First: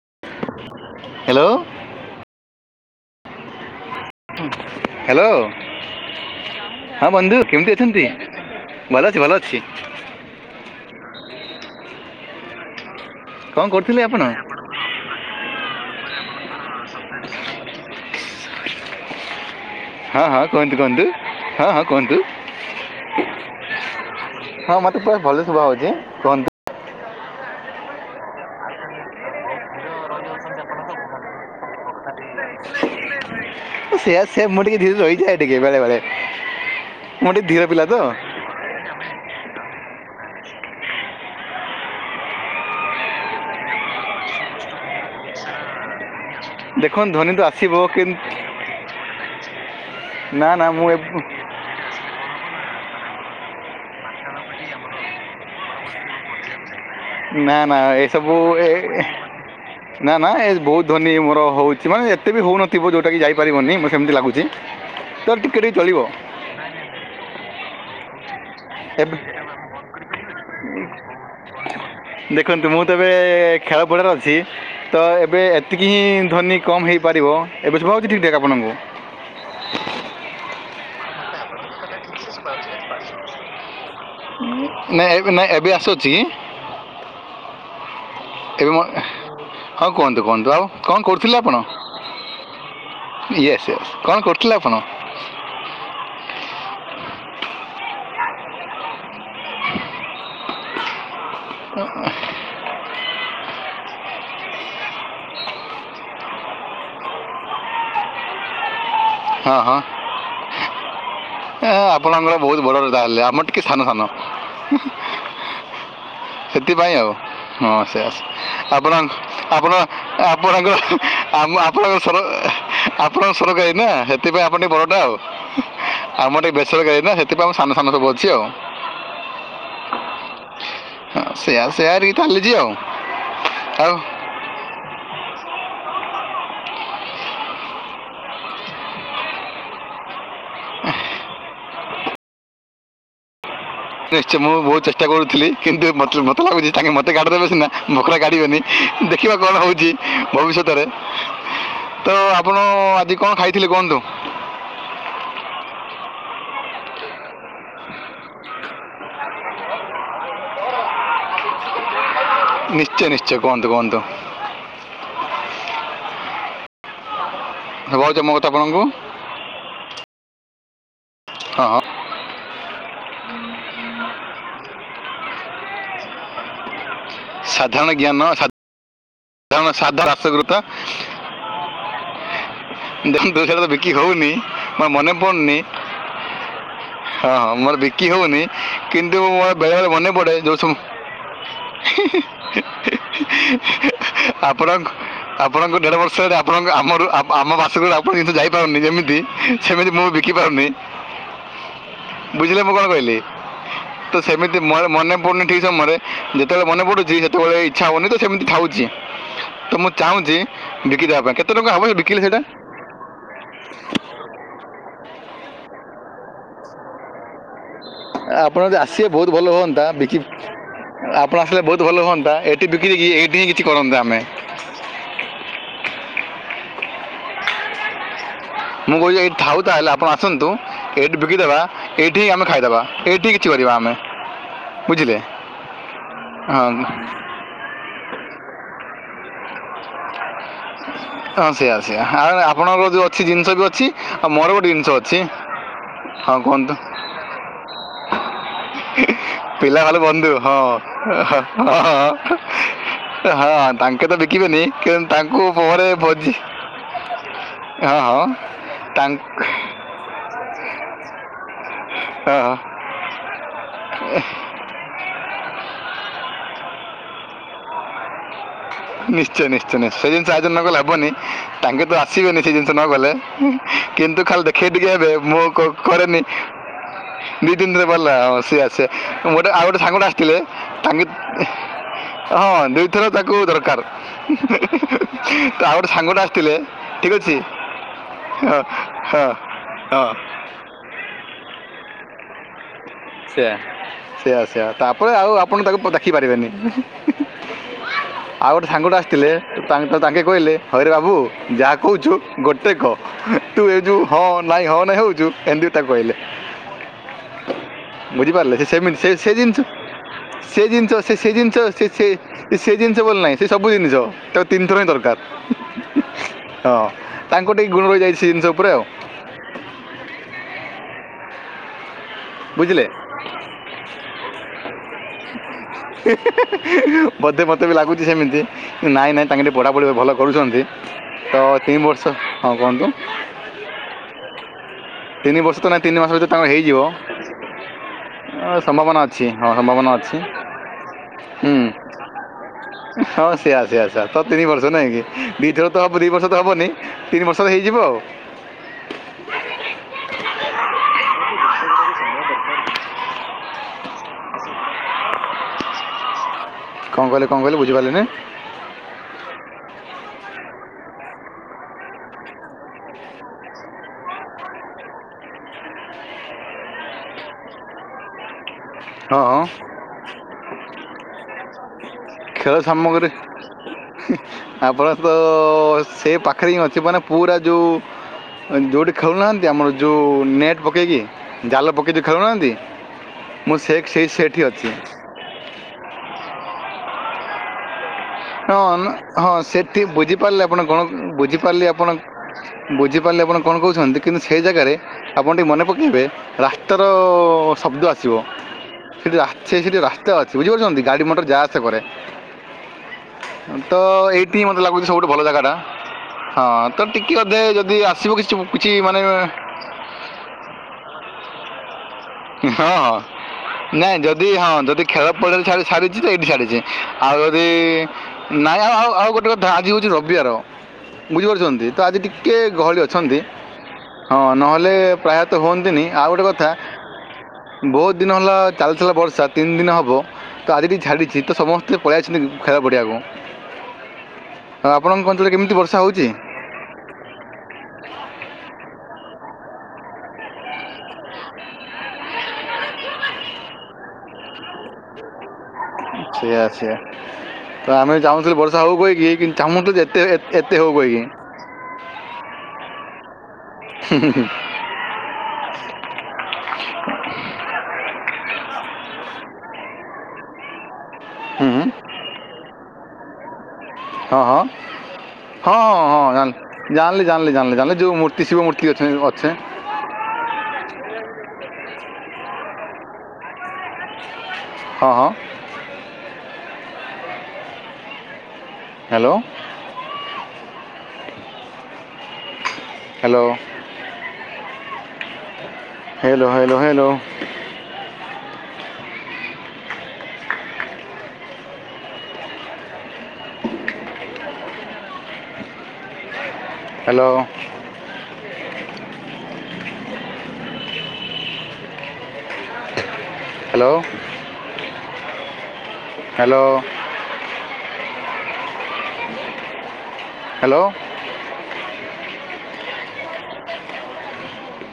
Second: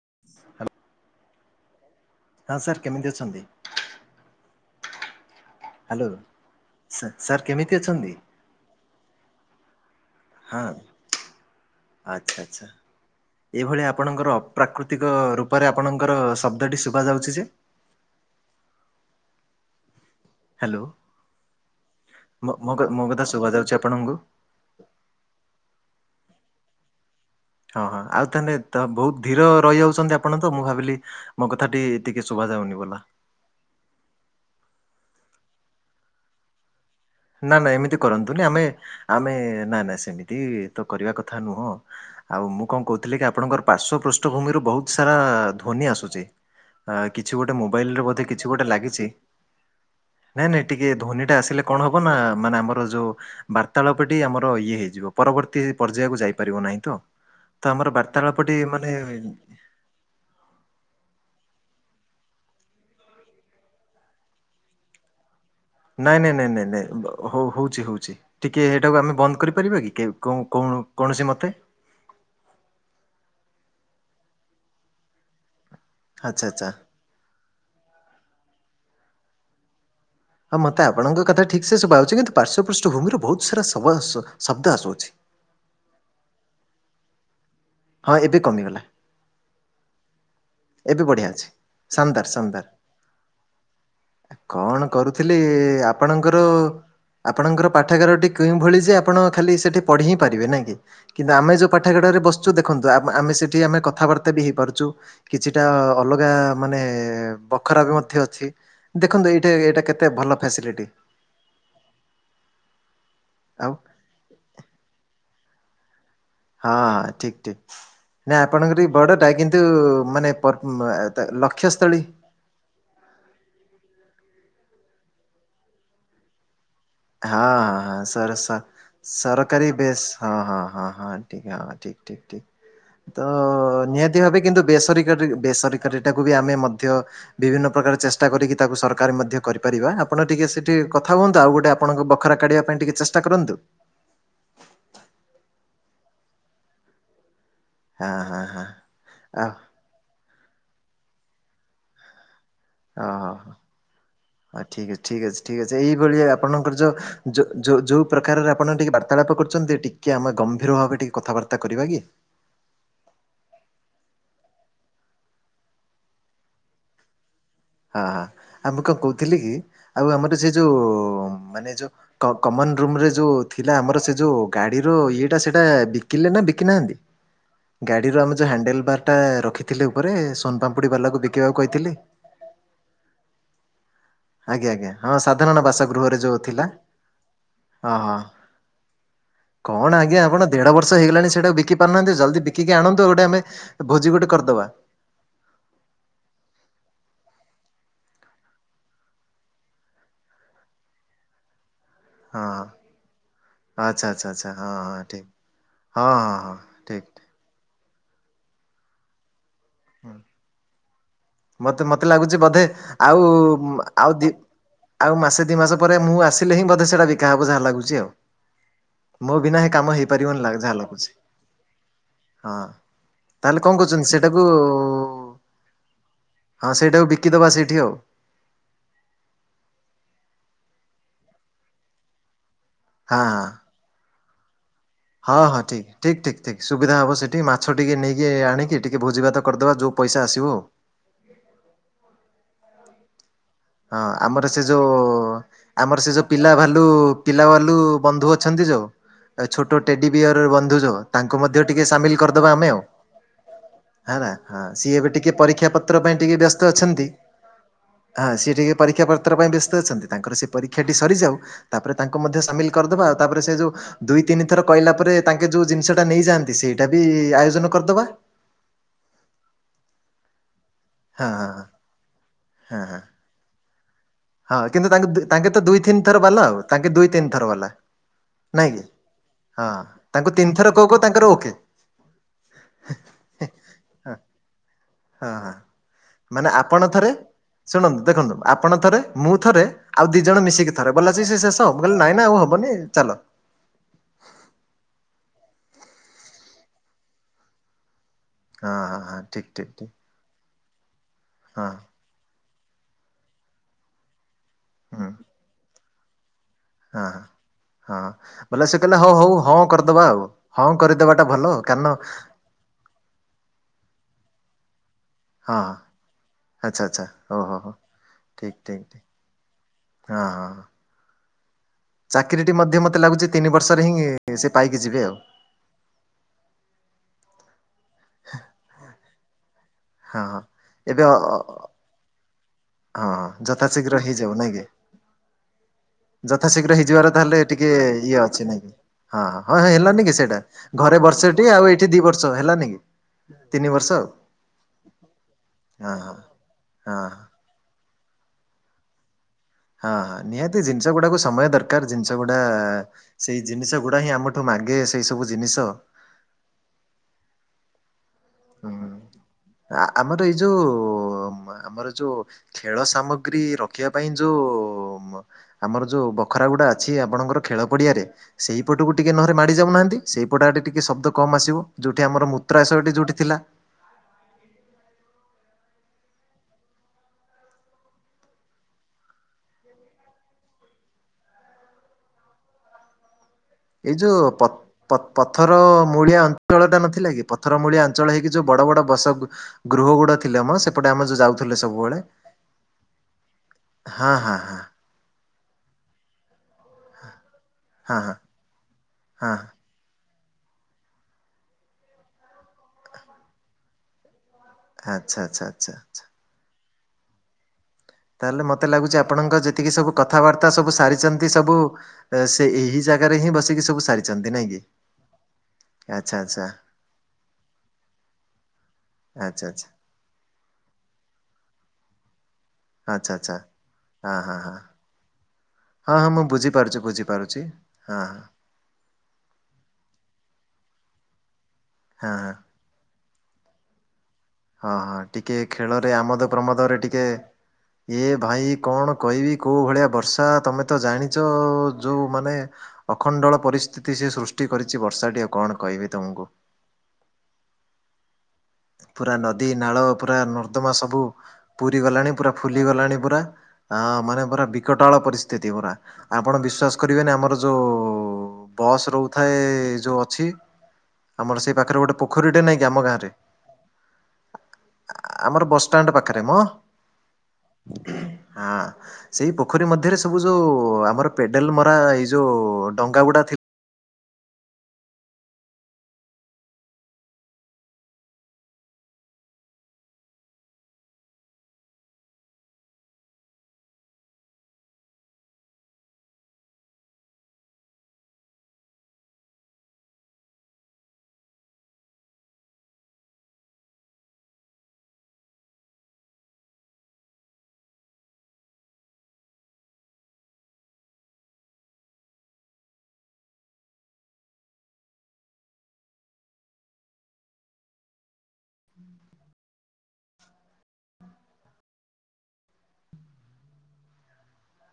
[unintelligible] Hello ଦା sir କେମିତି ଅଛନ୍ତି? ହାଲୋ ହ୍ୟାଲୋ ହଁ ବନ୍ଧୁ କେମିତି ଅଛନ୍ତି? ଭଲ ଅଛି ଭଲ ଅଛି। ହଁ ଆଛା ଆଛା କ'ଣ ଏଇଭଳିଆ କରୁଥିଲେ ଆପଣ ଆପଣଙ୍କର ପ୍ରାକୃତିକ ରୂପରେ ଆପଣଙ୍କର ଶବ୍ଦଟି ଶୁଭାଯାଉଛି ଯେ। ହଁ ହଁ କୁହନ୍ତୁ ହ୍ୟାଲୋ। କୁହନ୍ତୁ ହଁ ହଁ କୁହନ୍ତୁ। ମୋ ମୋ କ ମୋ କଥା ଶୁଭା ଯାଉଛି ଆପଣଙ୍କୁ? ହଁ ମତେ ପୁରା ଭଲରେ ଶୁଭା ହଉଛି କୁହନ୍ତୁ। ହଁ ହଁ ଆଉ ତାହେଲେ ତ ବହୁତ ଧିର ରହିଯାଉଛନ୍ତି ଆପଣ ତ ମୁଁ ଭାବିଲି ମୋ କଥା ଟି ଟିକେ ଶୁଭା ଯାଉନି ଭଲ। ସେଇଆ ସେ ମୁଁ ଟିକେ ଧିରେ ଧିରେ ରଇଯାଏ ଟିକେ ବେଳେ ବଳେ। ନା ନା ଏମିତି କରନ୍ତୁନି ଆମେ ଆମେ ନା ନା ସେମିତି ତ କରିବା କଥା ନୁହଁ। ଆଉ ମୁଁ କଣ କହୁଥିଲି କି ଆପଣଙ୍କର ପାର୍ଶ୍ଵ ପୃଷ୍ଠଭୂମିରୁ ବହୁତ ସାରା ଧ୍ୱନି ଆସୁଛି। ଆ ଦେଖନ୍ତୁ ଧ୍ୱନି କିଛି ତ ଗୋଟେ ଆସିବ ମୋବାଇଲରେ କିନ୍ତୁ ବୋଧେ କିଛି ଗୋଟେ ଲାଗିଛି। ନାଇଁ ନା ନାଇଁ ନା ମୁଁ ଟିକେ ଏ- ଧୋନି ଟା ଆସିଲେ କଣ ହବ ନା ମାନେ ଆମର ଯୋଉ ବାର୍ତ୍ତାଳାପଟି ଆମର ଇଏ ହେଇଯିବ ପରବର୍ତ୍ତୀ ପର୍ଯ୍ୟାୟକୁ ଯାଇପାରିବ ନାହିଁ ତ। ନା ତ ନା ଆମର ଏସବୁ ବାର୍ତ୍ତାଳାପଟି ଏ ମାନେ ନା ନା ଏ ବୋହୁତ ଧୋନି ମୋର ହଉଛି ମାନେ ଏତେ ବି ହଉନଥିବ ଯୋଉଟା କିି ଯାଇପାରିବନି ମତେ ସେମିତି ଲାଗୁଛି। ତ ଟିକେ ଚଳି ନାଇଁ ନାଇଁ ନାଇଁ ନାଇଁ ନାଇଁ ହଉ ହଉଛି ହଉଛି ଟିକେ ଏଇଟାକୁ ଏବେ ଆମେ ବନ୍ଦ କରି ପାରିବେ କି କେଉ କୌ କୌ କୌଣସି ମୋତେ। ଦେଖନ୍ତୁ ମୁଁ ତ ଏବେ ଖେଳ ପଡାରେ ଅଛି ତ ଏବେ ଏତିକି ହିଁ ଆଚ୍ଛା ଧୋନି ଆଚ୍ଛା କମ୍ ହେଇପାରିବ। ଏବେ ସୁଭା ହେଉଛି ଠିକ୍ ଠାକ ଆପଣଙ୍କୁ? ହଁ ମତେ ଆପଣଙ୍କ କଥା ଠିକ ସେ ସୁବା ଆଉଛି କିନ୍ତୁ ପାର୍ଶ୍ୱ ପୃଷ୍ଠଭୂମିର ବୋହୁତ ସାରା ସ ନାଇଁ ଏବେ ନାଇଁ ଏବେ ଆସୁଛି। ହଁ ଏବେ କମିଗଲା ମ ହଁ କୁହନ୍ତୁ କୁହନ୍ତୁ ଆଉ। କଣ ଏବେ ବଢ଼ିଆ କରୁଥିଲେ ଅଛି ଆପଣ ଶାନଦାର ଶାନଦାର। ୟେସ୍ ୟସ୍ କଣ କରୁଥିଲେ ଆପଣ? ଥିଲି ଆପଣଙ୍କର ଆପଣଙ୍କର ପାଠାଗାରଟି କେଉଁ ଭଳି ଯେ ଆପଣ ଖାଲି ସେଠି ପଢ଼ି ହିଁ ପାରିବେ ନା କି? କିନ୍ତୁ ଆମେ ଯୋଉ ପାଠାଗାଡାରେ ବଶୁଛୁ ଦେଖନ୍ତୁ ଆମେ ସେଠି ଆମେ କଥାବାର୍ତ୍ତା ବି ହେଇପାରୁଛୁ। କିଛିଟା ଅଲଗା ମାନେ ବଖରା ବି ମଧ୍ୟ ଅଛି। ଦେଖନ୍ତୁ ଏଇଟା ହଁ ହଁ ଏଇଟା କେତେ ଭଲ ଫ୍ୟାସିଲିଟି। ହଁ ଆପଣଙ୍କର ବୋହୁତ ବଡ ର ତା ହେଲେ ଆମର ଟିକେ ଆଉ ସାନ ସାନ। ହ [inaudible] ସେଥିପାଇଁ ଆଉ ହଁ ସେ ଆସ ଆପଣଙ୍କର ବି ଆପଣ ବଡଟା କିନ୍ତୁ ଆପଣ ମାନେ ପର ଆପଣଙ୍କର ମ ତା ଆମ ଆପଣ ଲକ୍ଷ୍ୟସ୍ଥଳୀ ସର ଆପଣ ସରକାରୀ ନା ସେଥିପାଇଁ ଆପଣ ଟିକେ ବଡ ଟା ଆଉ ଆମର ଟିକେ ବେସରକାରୀ ହଁ ସେଥିପାଇଁ ଆମ ସାନ ହଁ ସାନ ହଁ ସବୁ ଅଛି ସର ଆଉ। ସ ସରକାରୀ ବେସ୍ ହଁ ହଁ ହଁ। ହଁ ଠିକ ସେୟା ହଁ ସେୟା ଠିକ ରି ଠିକ ଚାଲିଛି ଆଉ ଠିକ ତ ଆଉ ନିହା ତି ଭାବେ କିନ୍ତୁ ବେସରକାରୀ ବେସରକାରୀଟାକୁ ବି ଆମେ ମଧ୍ୟ ବିଭିନ୍ନ ପ୍ରକାର ଚେଷ୍ଟା କରିକି ତାକୁ ସରକାର ମଧ୍ୟ କରିପାରିବା। ଆପଣ ଟିକେ ସେଠି କଥା ହୁଅନ୍ତୁ ଆଉ ଗୋଟେ ଆପଣଙ୍କୁ ବଖରା କାଢିବା ପାଇଁ ଟିକେ ଚେଷ୍ଟା କରନ୍ତୁ। ନିଜେ ମୁଁ ବୋହୁତ ଚେଷ୍ଟା କରୁଥିଲି। କିନ୍ତୁ ମତେ ମତେ ଲାଗୁଛି ତାଙ୍କେ ମତେ କାଢି ଦେବେ ସିନା ହଁ ବଖରା ହଁ କାଢିବେନି ହଁ ଦେଖିବା ଆ କଣ ହଉଛି। ଭବିଷ୍ୟତରେ ତ ଆପଣ ଆଜି କଣ ଓହୋ ଖାଇଥିଲେ କୁହନ୍ତୁ? ହଁ ଠିକ୍ ଅଛି ଠିକ୍ ଅଛି ଠିକ୍ ଅଛି ଏଇଭଳିଆ ଆପଣଙ୍କର ଯୋଉ ଯୋ ଯୋଉ ପ୍ରକାରରେ ଆପଣ ଟିକେ ବାର୍ତ୍ତାଳାପ କରୁଛନ୍ତି ଟିକେ ଆମେ ଗମ୍ଭୀର ଭାବେ ଟିକେ କଥାବାର୍ତ୍ତା କରିବା କି? ନିଶ୍ଚୟ ନିଶ୍ଚୟ କୁହନ୍ତୁ କୁହନ୍ତୁ? ହଁ କହୁଛ ହଁ ମୋ କଥା ଆଉ ମୁଁ ଆପଣଙ୍କୁ କଣ କହୁଥିଲି କି ଆଉ ଆମର ସେ ଯୋଉ ହଁ ମାନେ ହଁ। ଯୋଉ କମନ ରୁମରେ ଯୋଉ ଥିଲା ଆମର ସେ ଯୋଉ ଗାଡିର ଇଏଟା ସେଇଟା ବିକିଲେ ନା ବିକିନାହାନ୍ତି? ସାଧାରଣ ଜ୍ଞାନ ଗାଡିର ଆମେ ଯୋଉ ହାଣ୍ଡେଲ ବାର ଟା ସାଧାରଣ ରଖିଥିଲେ ସାଧାରଣ ଉପରେ ରାସଗୃତ ସୋନପାମ୍ପୁଡି ବାଲାକୁ ବିକିବାକୁ କହିଥିଲି। ଦୁସର ତ ବିକି ହଉନି। ଆଜ୍ଞା ଆଜ୍ଞା ହଁ ସାଧାରଣ ବାସଗୃହରେ ଯୋଉ ଥିଲା। ହଁ ହଁ ମୋର ବିକି ଓହୋ ହେଉନି କିନ୍ତୁ ମୋର ବେଳେବେଳେ କଣ ମନେ ଆଜ୍ଞା ପଡ଼େ ଆପଣ ଯେଉଁ ସବୁ ଦେଢ ବର୍ଷ ହେଇଗଲାଣି ସେଇଟାକୁ ବିକି ପାରୁନାହାନ୍ତି, ଯ ଜଲି ବିକି ଆଣନ୍ତୁ ଗୋଟେ ଆମେ ଭୋଜି ଗୋଟେ କରିଦବା। ଆପଣ ଆପଣଙ୍କ ଆପଣଙ୍କୁ ଦେଢ ବର୍ଷ ହେରେ ଆପଣ ଆମର ଆମ ବାସ ଗ ଆପଣ [unintelligible] ଯାଇପାରୁନି ଯେମିତି ସେମିତି ମୁଁ ବିକି ପାରୁନି। [inaudible] ହଁ ବୁଝିଲେ ମୁଁ କଣ କହିଲି? ଆଚ୍ଛା ତ ଆଚ୍ଛା ଆଚ୍ଛା ସେମିତି ହଁ ମ ହଁ ମନେ ପଡୁନି ଠିକ ସମୟରେ ହଁ ହଁ ହଁ ଯେତେବେଳେ ମନେ ଠିକ। ପଡୁଚି ଯେତେବେଳେ ଇଛା ହଉନି ତ ସେମିତି ଥାଉଛି ତ ମୁଁ ଚାହୁଁଛି ବିକି ଦେବା [unintelligible] ମତେ ମତେ ବିକିଲେ ଲାଗୁଛି ସେଇଟା ବୋଧେ ଆଉ ଆଉ ଦି ଆଉ ମାସେ ଦିଇ ମାସ ପରେ ମୁଁ ଆସିଲେ ହିଁ ବୋଧେ ସେଟା ବିକା ହବ ଯାହା ଲାଗୁଛି ଆଉ। ଆପଣ ଯଦି ଆସିବେ ବହୁତ ମୋ ଭଲ ବିନା ହେ ହୁଅନ୍ତା କାମ ବିକି ହେଇପାରିବନି ଲା ଯାହା ଲାଗୁଛି ଆପଣ ଆସିଲେ ବହୁତ ଭଲ ହୁଅନ୍ତା ହଁ ଏଠି ବିକି ଦେଇକି ଏଇ ନେଇ ତାହେଲେ କିଛି କଣ କରନ୍ତେ କରୁଛନ୍ତି ଆମେ। ସେଇଟାକୁ ହଁ ସେଇଟାକୁ ବିକିଦବା ସେଇଠି ଆଉ। ମୁଁ କହୁଛି ଏଇଠି ଥାଉ ତାହେଲେ ଆପଣ ଆସନ୍ତୁ ଏଇଠି ବିକିଦେବା ଏଇଠି ହିଁ ଆମେ ଖାଇଦେବା। ହଁ ଏଇଠି ହଁ। କିଛି କରିବା ଆମେ। ବୁଝିଲେ ହଁ ହଁ ଠିକ ଠିକ ଠିକ ଠିକ ହଁ ସୁବିଧ ହବ। ଟିକେ ମାଛ ଟିକେ ନେଇକି ଆଣିକି ଟିକେ ଭୋଜିଭାତ କରିଦବା ଯେଉଁ ପଇସା ଆସିବ ଆଉ। ଅଁ ସେଆା ସୋ ଆଉ ଆପଣଙ୍କର ଯୋଉ ଅଛି ଜିନିଷ ବି ଅଛି। ହଁ ଆଉ ଆମର ମୋର ସେ ଗୋଟେ ଜିନିଷ ଯୋଉ ଅଛି ଆମର ସେ ଯୋଉ ହଁ ପିଲା କୁହନ୍ତୁ ଭାଲୁ ପିଲା ବାଲୁ ବନ୍ଧୁ ଅ ଅଛନ୍ତି ଯୋଉ ଛୋଟ ପିଲା ଭଲ ଟେଡି ବିୟର ହଁ ବନ୍ଧୁ ଯୋଉ ତାଙ୍କୁ ହଁ ମଧ୍ୟ ହଁ ଟିକେ ସାମିଲ କରିଦବା ଆମେ ଆଉ। ହଁ, ତାଙ୍କେ ତ ହେ ନା ବିକିବେନି ହଁ ସିଏ କିନ୍ତୁ ଏବେ ଟିକେ ତାଙ୍କୁ ପରୀକ୍ଷା ପରେ ପତ୍ର ପାଇଁ ଭୋଜି ଟିକେ ବ୍ୟସ୍ତ ଅଛନ୍ତି। ହଁ ସିଏ ଟିକେ ପରୀକ୍ଷା ତାଙ୍କ ପତ୍ର ପାଇଁ ବ୍ୟା ତାଙ୍କର ସେ ପରୀକ୍ଷା ସରିଯାଉ ତାପରେ ତାଙ୍କୁ ହଁ ମଧ୍ୟ ହଁ, ସାମିଲ କରିଦବା ଆଉ ତାପରେ ସେ ଯୋଉ ଦୁଇ ତିନି ଥର କହିଲା ପରେ ତାଙ୍କେ ଯୋଉ ଜିନିଷଟା ନେଇଯାଆନ୍ତି ସେଇଟା ବି ଆୟୋଜନ କରିଦବା। ନିଶ୍ଚୟ ନିଶ୍ଚୟ ନିଶ ସେ ଜିନିଷ ଆୟୋଜନ ନ କଲେ ହେବନି ହଁ ହଁ ତାଙ୍କେ ତ ଆସିବେନି ସେ ଜିନିଷ ନ ହଁ ହଁ ଗଲେ। କେନ୍ତୁ ଖା ହଁ ହଁ ଦେଖେଇ କିନ୍ତୁ ଟିକେ ତାଙ୍କୁ ହେ ମୁଁ ତାଙ୍କେ ତ ଦୁଇ ତିନି ଥର କରେନି ବାଲା ଆଉ ତାଙ୍କେ ଦୁଇ ତିନି ଥର ଦି ବାଲା ତିନ ଦରେ ପିଲ ହଁ ସିଏ ନାଇଁ ଆସ କି? ଗୋଟେ ଆଉ ହଁ ଗୋଟେ ସାଙ୍ଗ ଗଟେ ତାଙ୍କୁ ଆସିଥିଲେ ତିନି ଥର କହୁ କହୁ ତାଙ୍କେ ତାଙ୍କର ଓକେ ହଁ ଦୁଇଥର ତାକୁ ଦରକାର। ହଁ ହଁ ହଁ ତ ଆଉ ଗୋଟେ ସାଙ୍ଗଟା ମାନେ ଆସିଥିଲେ ଆପଣ ଥରେ ଠିକ ଅଛି। ଶୁଣନ୍ତୁ ଦେଖନ୍ତୁ ହଁ ଆପଣ ଥରେ ହଁ ମୁଁ ଥରେ ହଁ ଆଉ ଦି ଜଣ ମିଶିକି ଥରେ ବଲା ଅଛି ସେ ଶଷବ କହିଲେ ନାଇଁ ନା ଆଉ ହବନି ଚାଲ। ସେୟା ସେଇୟା ସେୟା ତାପରେ ଆଉ ଆପଣ ତାକୁ ଦୋଖିପାରିବେନି। [inaudible] ଆଉ ଗୋଟେ ସାଙ୍ଗଠା ଆସିଥିଲେ ତାଙ୍କେ କହିଲେ ହରେ ବାବୁ ଯାହା କହୁଛୁ ଗୋଟେ କ। ତୁ ଏ ଯୁ ହଁ ନାଇଁ ହଁ ନାଇଁ ହୁଁ ହଉଛୁ ଏମିତି ତାକୁ କହିଲେ। ହଁ ହଁ। ହଁ ବୁଝିପାରିଲେ ବୋଇଲେ ସେ ସେମିତି କହିଲେ ହଉ ସେ ହଉ ହଁ ଜିନିଷ କରିଦବା ଆଉ ସେ ହଁ ଜିନିଷ ସେ ସେ କରିଦବାଟା ଭଲ ଜିନିଷ ସେ କାରଣ। ସେ ସେ ଜିନିଷ ବୋଲି ନାହିଁ ସେ ସବୁ ଜିନିଷ ତାକୁ ତିିନିଥର ହିଁ ଦରକାର। ହଁ ହଁ ଆଚ୍ଛା ଆଚ୍ଛା ହଉ ତାଙ୍କୁ ହଉ ହଉ ଟିକେ ଗୁଣ ରହିଯାଇଛି ସେ ଜିନିଷ ଉପରେ ଆଉ। ଅଁ ହଁ ହଁ। ଚାକିରିଟି ମଧ୍ୟ ବୁଝିଲେ ମୋତେ ଲାଗୁଛି ତିନି ବର୍ଷରେ ହିଁ ସେ ପାଇକି ଯିବେ ଆଉ। ବୋଧେ ମତେ ବି ଲାଗୁଛି ସେମିତି। ନାଇଁ ନାଇଁ ତାଙ୍କେଠି ପଢ଼ାପଢ଼ି ଭଲ ହଁ ହଁ କରୁଛନ୍ତି ଏବେ ଅ- ଅ- ତ କେଇଁ ବର୍ଷ ହଁ ବନ୍ଧୁ ହଁ ଯଥାଶୀଘ୍ର ହେଇଯାଉ ନାଇଁ କି। ତିନି ବର୍ଷ ତ ନାଇଁ ତିନି ମାସ ଭିତରେ ଯଥା ତାଙ୍କର ଶୀଘ୍ର ହେଇଯିବ ହେଇଯିବାର ତାହେଲେ ଟିକେ ଇଏ ଅଛି ଅ, ନାଇଁ କି। ସମ୍ଭାବନା ହଁ ଅଛି ହଁଁ ସମ୍ଭାବନା ହେଲାନି ଅଛି କି ସେଇଟା ଘରେ ବର୍ଷଟି ହୁଁ ଆଉ ଏଇଠି ଦି ବର୍ଷ ହେଲାନି କି। ହଁ ସେୟା ତିନି ସେୟା ବର୍ଷ ସେୟା ଆଉ ତ ତିନ ବର୍ଷ ନାଇଁକି ଦିଥର ତ ହବ ଦୁଇ ହଁ ବର୍ଷ ତ ହବନି ହଁ ହଁ। ତିନି ବ ଷ ହେଇଯିବ ଆଉ। ହଁ ହଁ ନିହାତି ଜିନିଷ ଗୁଡାକୁ ସମୟ ଦରକାର ଜିନିଷ ଗୁଡା ସେଇ ଜିନିଷ ଗୁଡା ହିଁ ଆମଠୁ ମାଗେ ସେଇ ସବୁ ଜିନିଷ। କଁ କହିଲେ କଁ କହିଲେ ବୁଝିପାରିଲି ନାହିଁ। ହୁଁ ଆ ଆମର ଏଇ ଯୋଉ ଆମର ଯୋଉ ଖେଳ ସାମଗ୍ରୀ ରଖିବା ପାଇଁ ଯୋଉ ଆମର ଯୋଉ ବଖରା ଗୁଡା ଅଛି ଆପଣଙ୍କର ଖେଳ ପଡିଆରେ। ସେଇପଟକୁ ଟିକେ ହଁ ନହରେ ହଁ ମାଡି ଯାଉନାହାନ୍ତି ସେଇପଟ ଆଡେ ଟିକେ ଶବ୍ଦ କମ ଆସିବ ଯୋଉଠି ଆମର ମୂତ୍ରାଶୟଟି ଯୋଉଠି ଥିଲା ହିଁ ଆପଣ ତ ସେ ପାଖରେ ହିଁ ଅଛି ମାନେ ପୁରା ଯୋଉ ଯେଉଁଠି ଖେଳୁନାହାଁନ୍ତି ଆମର ଯୋଉ ନେଟ୍ ପକେଇକି ଜାଲ ପକେଇକି ଯୋଉ ଖେଳୁନାହାଁନ୍ତି। ମୁଁ ସେକ୍ ଏଇ ସେଇ ଯୋଉ ପ ସେଠି ଅଛି। ପ ପଥର ମୂଳିଆ ଅଞ୍ଚଳ ଟା ନଥିଲା କି ପଥର ମୂଳିଆ ଅ ଚଳ ହେଇକି ଯୋଉ ହଁ ବଡ ବଡ ନା- ବସ ହଁ ସେଠି ଗୃହ ଗୁଡା ବୁଝିପାରିଲେ ଥିଲେ ଆମ ଆପଣ କ'ଣ ସେପଟେ ଆମେ ଯୋଉ ଯାଉଥିଲେ ବୁଝିପାରିଲେ ଆପଣ ସବୁବେଳେ। ବୁଝିପାରିଲେ ଆପଣ କଣ କହୁଛନ୍ତି ହଁ କିନ୍ତୁ ହଁ ସେଇ ହଁ ଜାଗାରେ ଆପଣ ଟିକେ ମନେ ପକେଇବେ ରାସ୍ତାର ଶବ୍ଦ ହଁ ଆସିବ ହଁ ସେଟି ହଁ ରାଛି ସେଠି ରାସ୍ତା ଅଛି ବୁଝିପାରୁଛନ୍ତି ଗାଡି ମଟର ଯା ଆସେ କରେ। ତ ଏଇଠିି ମତେ ଲାଗୁଛି ସବୁଠୁ ଆଚ୍ଛା ଭଲ ଜାଗା ଆଚ୍ଛା ଟା ଆଚ୍ଛା। ହଁ ତ ଟିକେ ଅଧେ ଯଦି ଆ [unintelligible] କିଛି କିଛି ମାନେ ଏତିକି ସବୁ କଥାବାର୍ତ୍ତା ସବୁ ସାରିଚନ୍ତି ସବୁ। ଏ, ସେ ଏହି ହଁ ଜାଗାରେ ହିଁ ବସିକି ସବୁ ନାଇଁ ଯଦି ସାରିଛନ୍ତି ନାଇଁ ହଁ କି ଯଦି ଖେଳ ପଡିଆଲେ ଛା ଛାରିଚି ତ ଆଚ୍ଛା ଏଇଠି ଆଚ୍ଛା ଛାଡିଚି। ଆଉ ଯଦି ନାଇଁ ଆଉ ଆଉ ଗୋଟେ ଆଚ୍ଛା କଥା ଆଚ୍ଛା। ଆଜି ହଉଛି ରବିବାର। ବୁଝିପାରୁଚନ୍ତି ତ ଆଜି ଟିକେ ଗହଳି ଆଚ୍ଛା ଅଛନ୍ତି। ଆଚ୍ଛା ହଁ ନହେଲେ ପ୍ରାୟତ ହୁଅନ୍ତିନି ହଁ ହଁ ଆଉ ମୁଁ ଗୋଟେ କଥା ବୁଝିପାରୁଛି ବୁଝିପାରୁଛି ବହୁତ ହଁ ଦିନ ହେଲା ଚାଲିଥିଲା ବର୍ଷା ତିନି ଦିନ ହେବ ତ ଆଜି ଟିକି ଝାଡ଼ିଚି ତ ସମସ୍ତେ ପଳେଇ ହଁ ଆସିଲେଣି। ହଁ। ଖେଳ ପଡ଼ିଆକୁ ଆଉ ହଁ ହଁ ଆପଣଙ୍କ ଅଞ୍ଚଳରେ ଟିକେ କେମିତି ବର୍ଷା ଖେଳରେ ହୋଉଚି। ଆମୋଦ ପ୍ରମୋଦରେ ଟିକେ ଏ ଭାଇ କଣ କହିବି କୋଉ ଭଳିଆ ବର୍ଷା ତମେ ତ ଜାଣିଚ ଯୋଉ ମାନେ ଅଖଣ୍ଡଳ ପରିସ୍ଥିତି ସେ ସୃଷ୍ଟି କରିଚି ବର୍ଷାଟିଏ କଣ କହିବି ତମକୁ। ସେଇଆ ସେଇଆ ତ ଆମେ ଚାହୁଁଥିଲୁ ବୋ ପୁରା ନଦୀ ନାଳ ପୁରା ନର୍ଦ୍ଦମା ହେଉ ସବୁ କହିକି ପୁରୀ ଗଲାଣି ପୁରା ଫୁଲିଗଲାଣି ପୁରା ଆ ମାନେ ପୁରା ବିକଟାଳ ପରିସ୍ଥିତି ପୁରା। ଆପଣ ବିଶ୍ୱାସ କରିବେନି ଆମର ଯୋଉ ବସ୍ ରହୁଥାଏ ଯୋଉ ଅଛି ଆମର ହୁଁ ସେଇ ହୁଁ। ପାଖରେ ଗୋଟେ ପୋଖରୀଟେ ନାଇଁ କି ଆମ ଗାଁରେ। ହଁ ହଁ। ଆମର ହଁ ହଁ ବସଷ୍ଟାଣ୍ଡ ହଁ ପାଖରେ ଜା ମ ଜାଣିଲି ଜାଣିଲି ଜାଣିଲି ଜାଣିଲି ଯୋଉ ମୂର୍ତ୍ତି ଶିବ ମୂର୍ତ୍ତି ଅଛି ପଖରୀ ମଧ୍ୟରେ ସ ସବୁ ଯୋଉ ଆମର ପେଡେଲ୍ ମରା ଏଇ ଯୋଉ ଡଙ୍ଗା ଗୁଡା ଥିଲା। ହଁ, ହଁ। Hello. Hello. Hello, hello, hello. Hello hello, hello. Hello [inaudible]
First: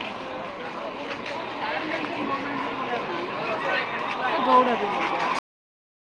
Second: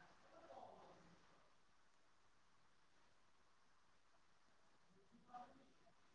ବୋଉ ଡାକୁଛି।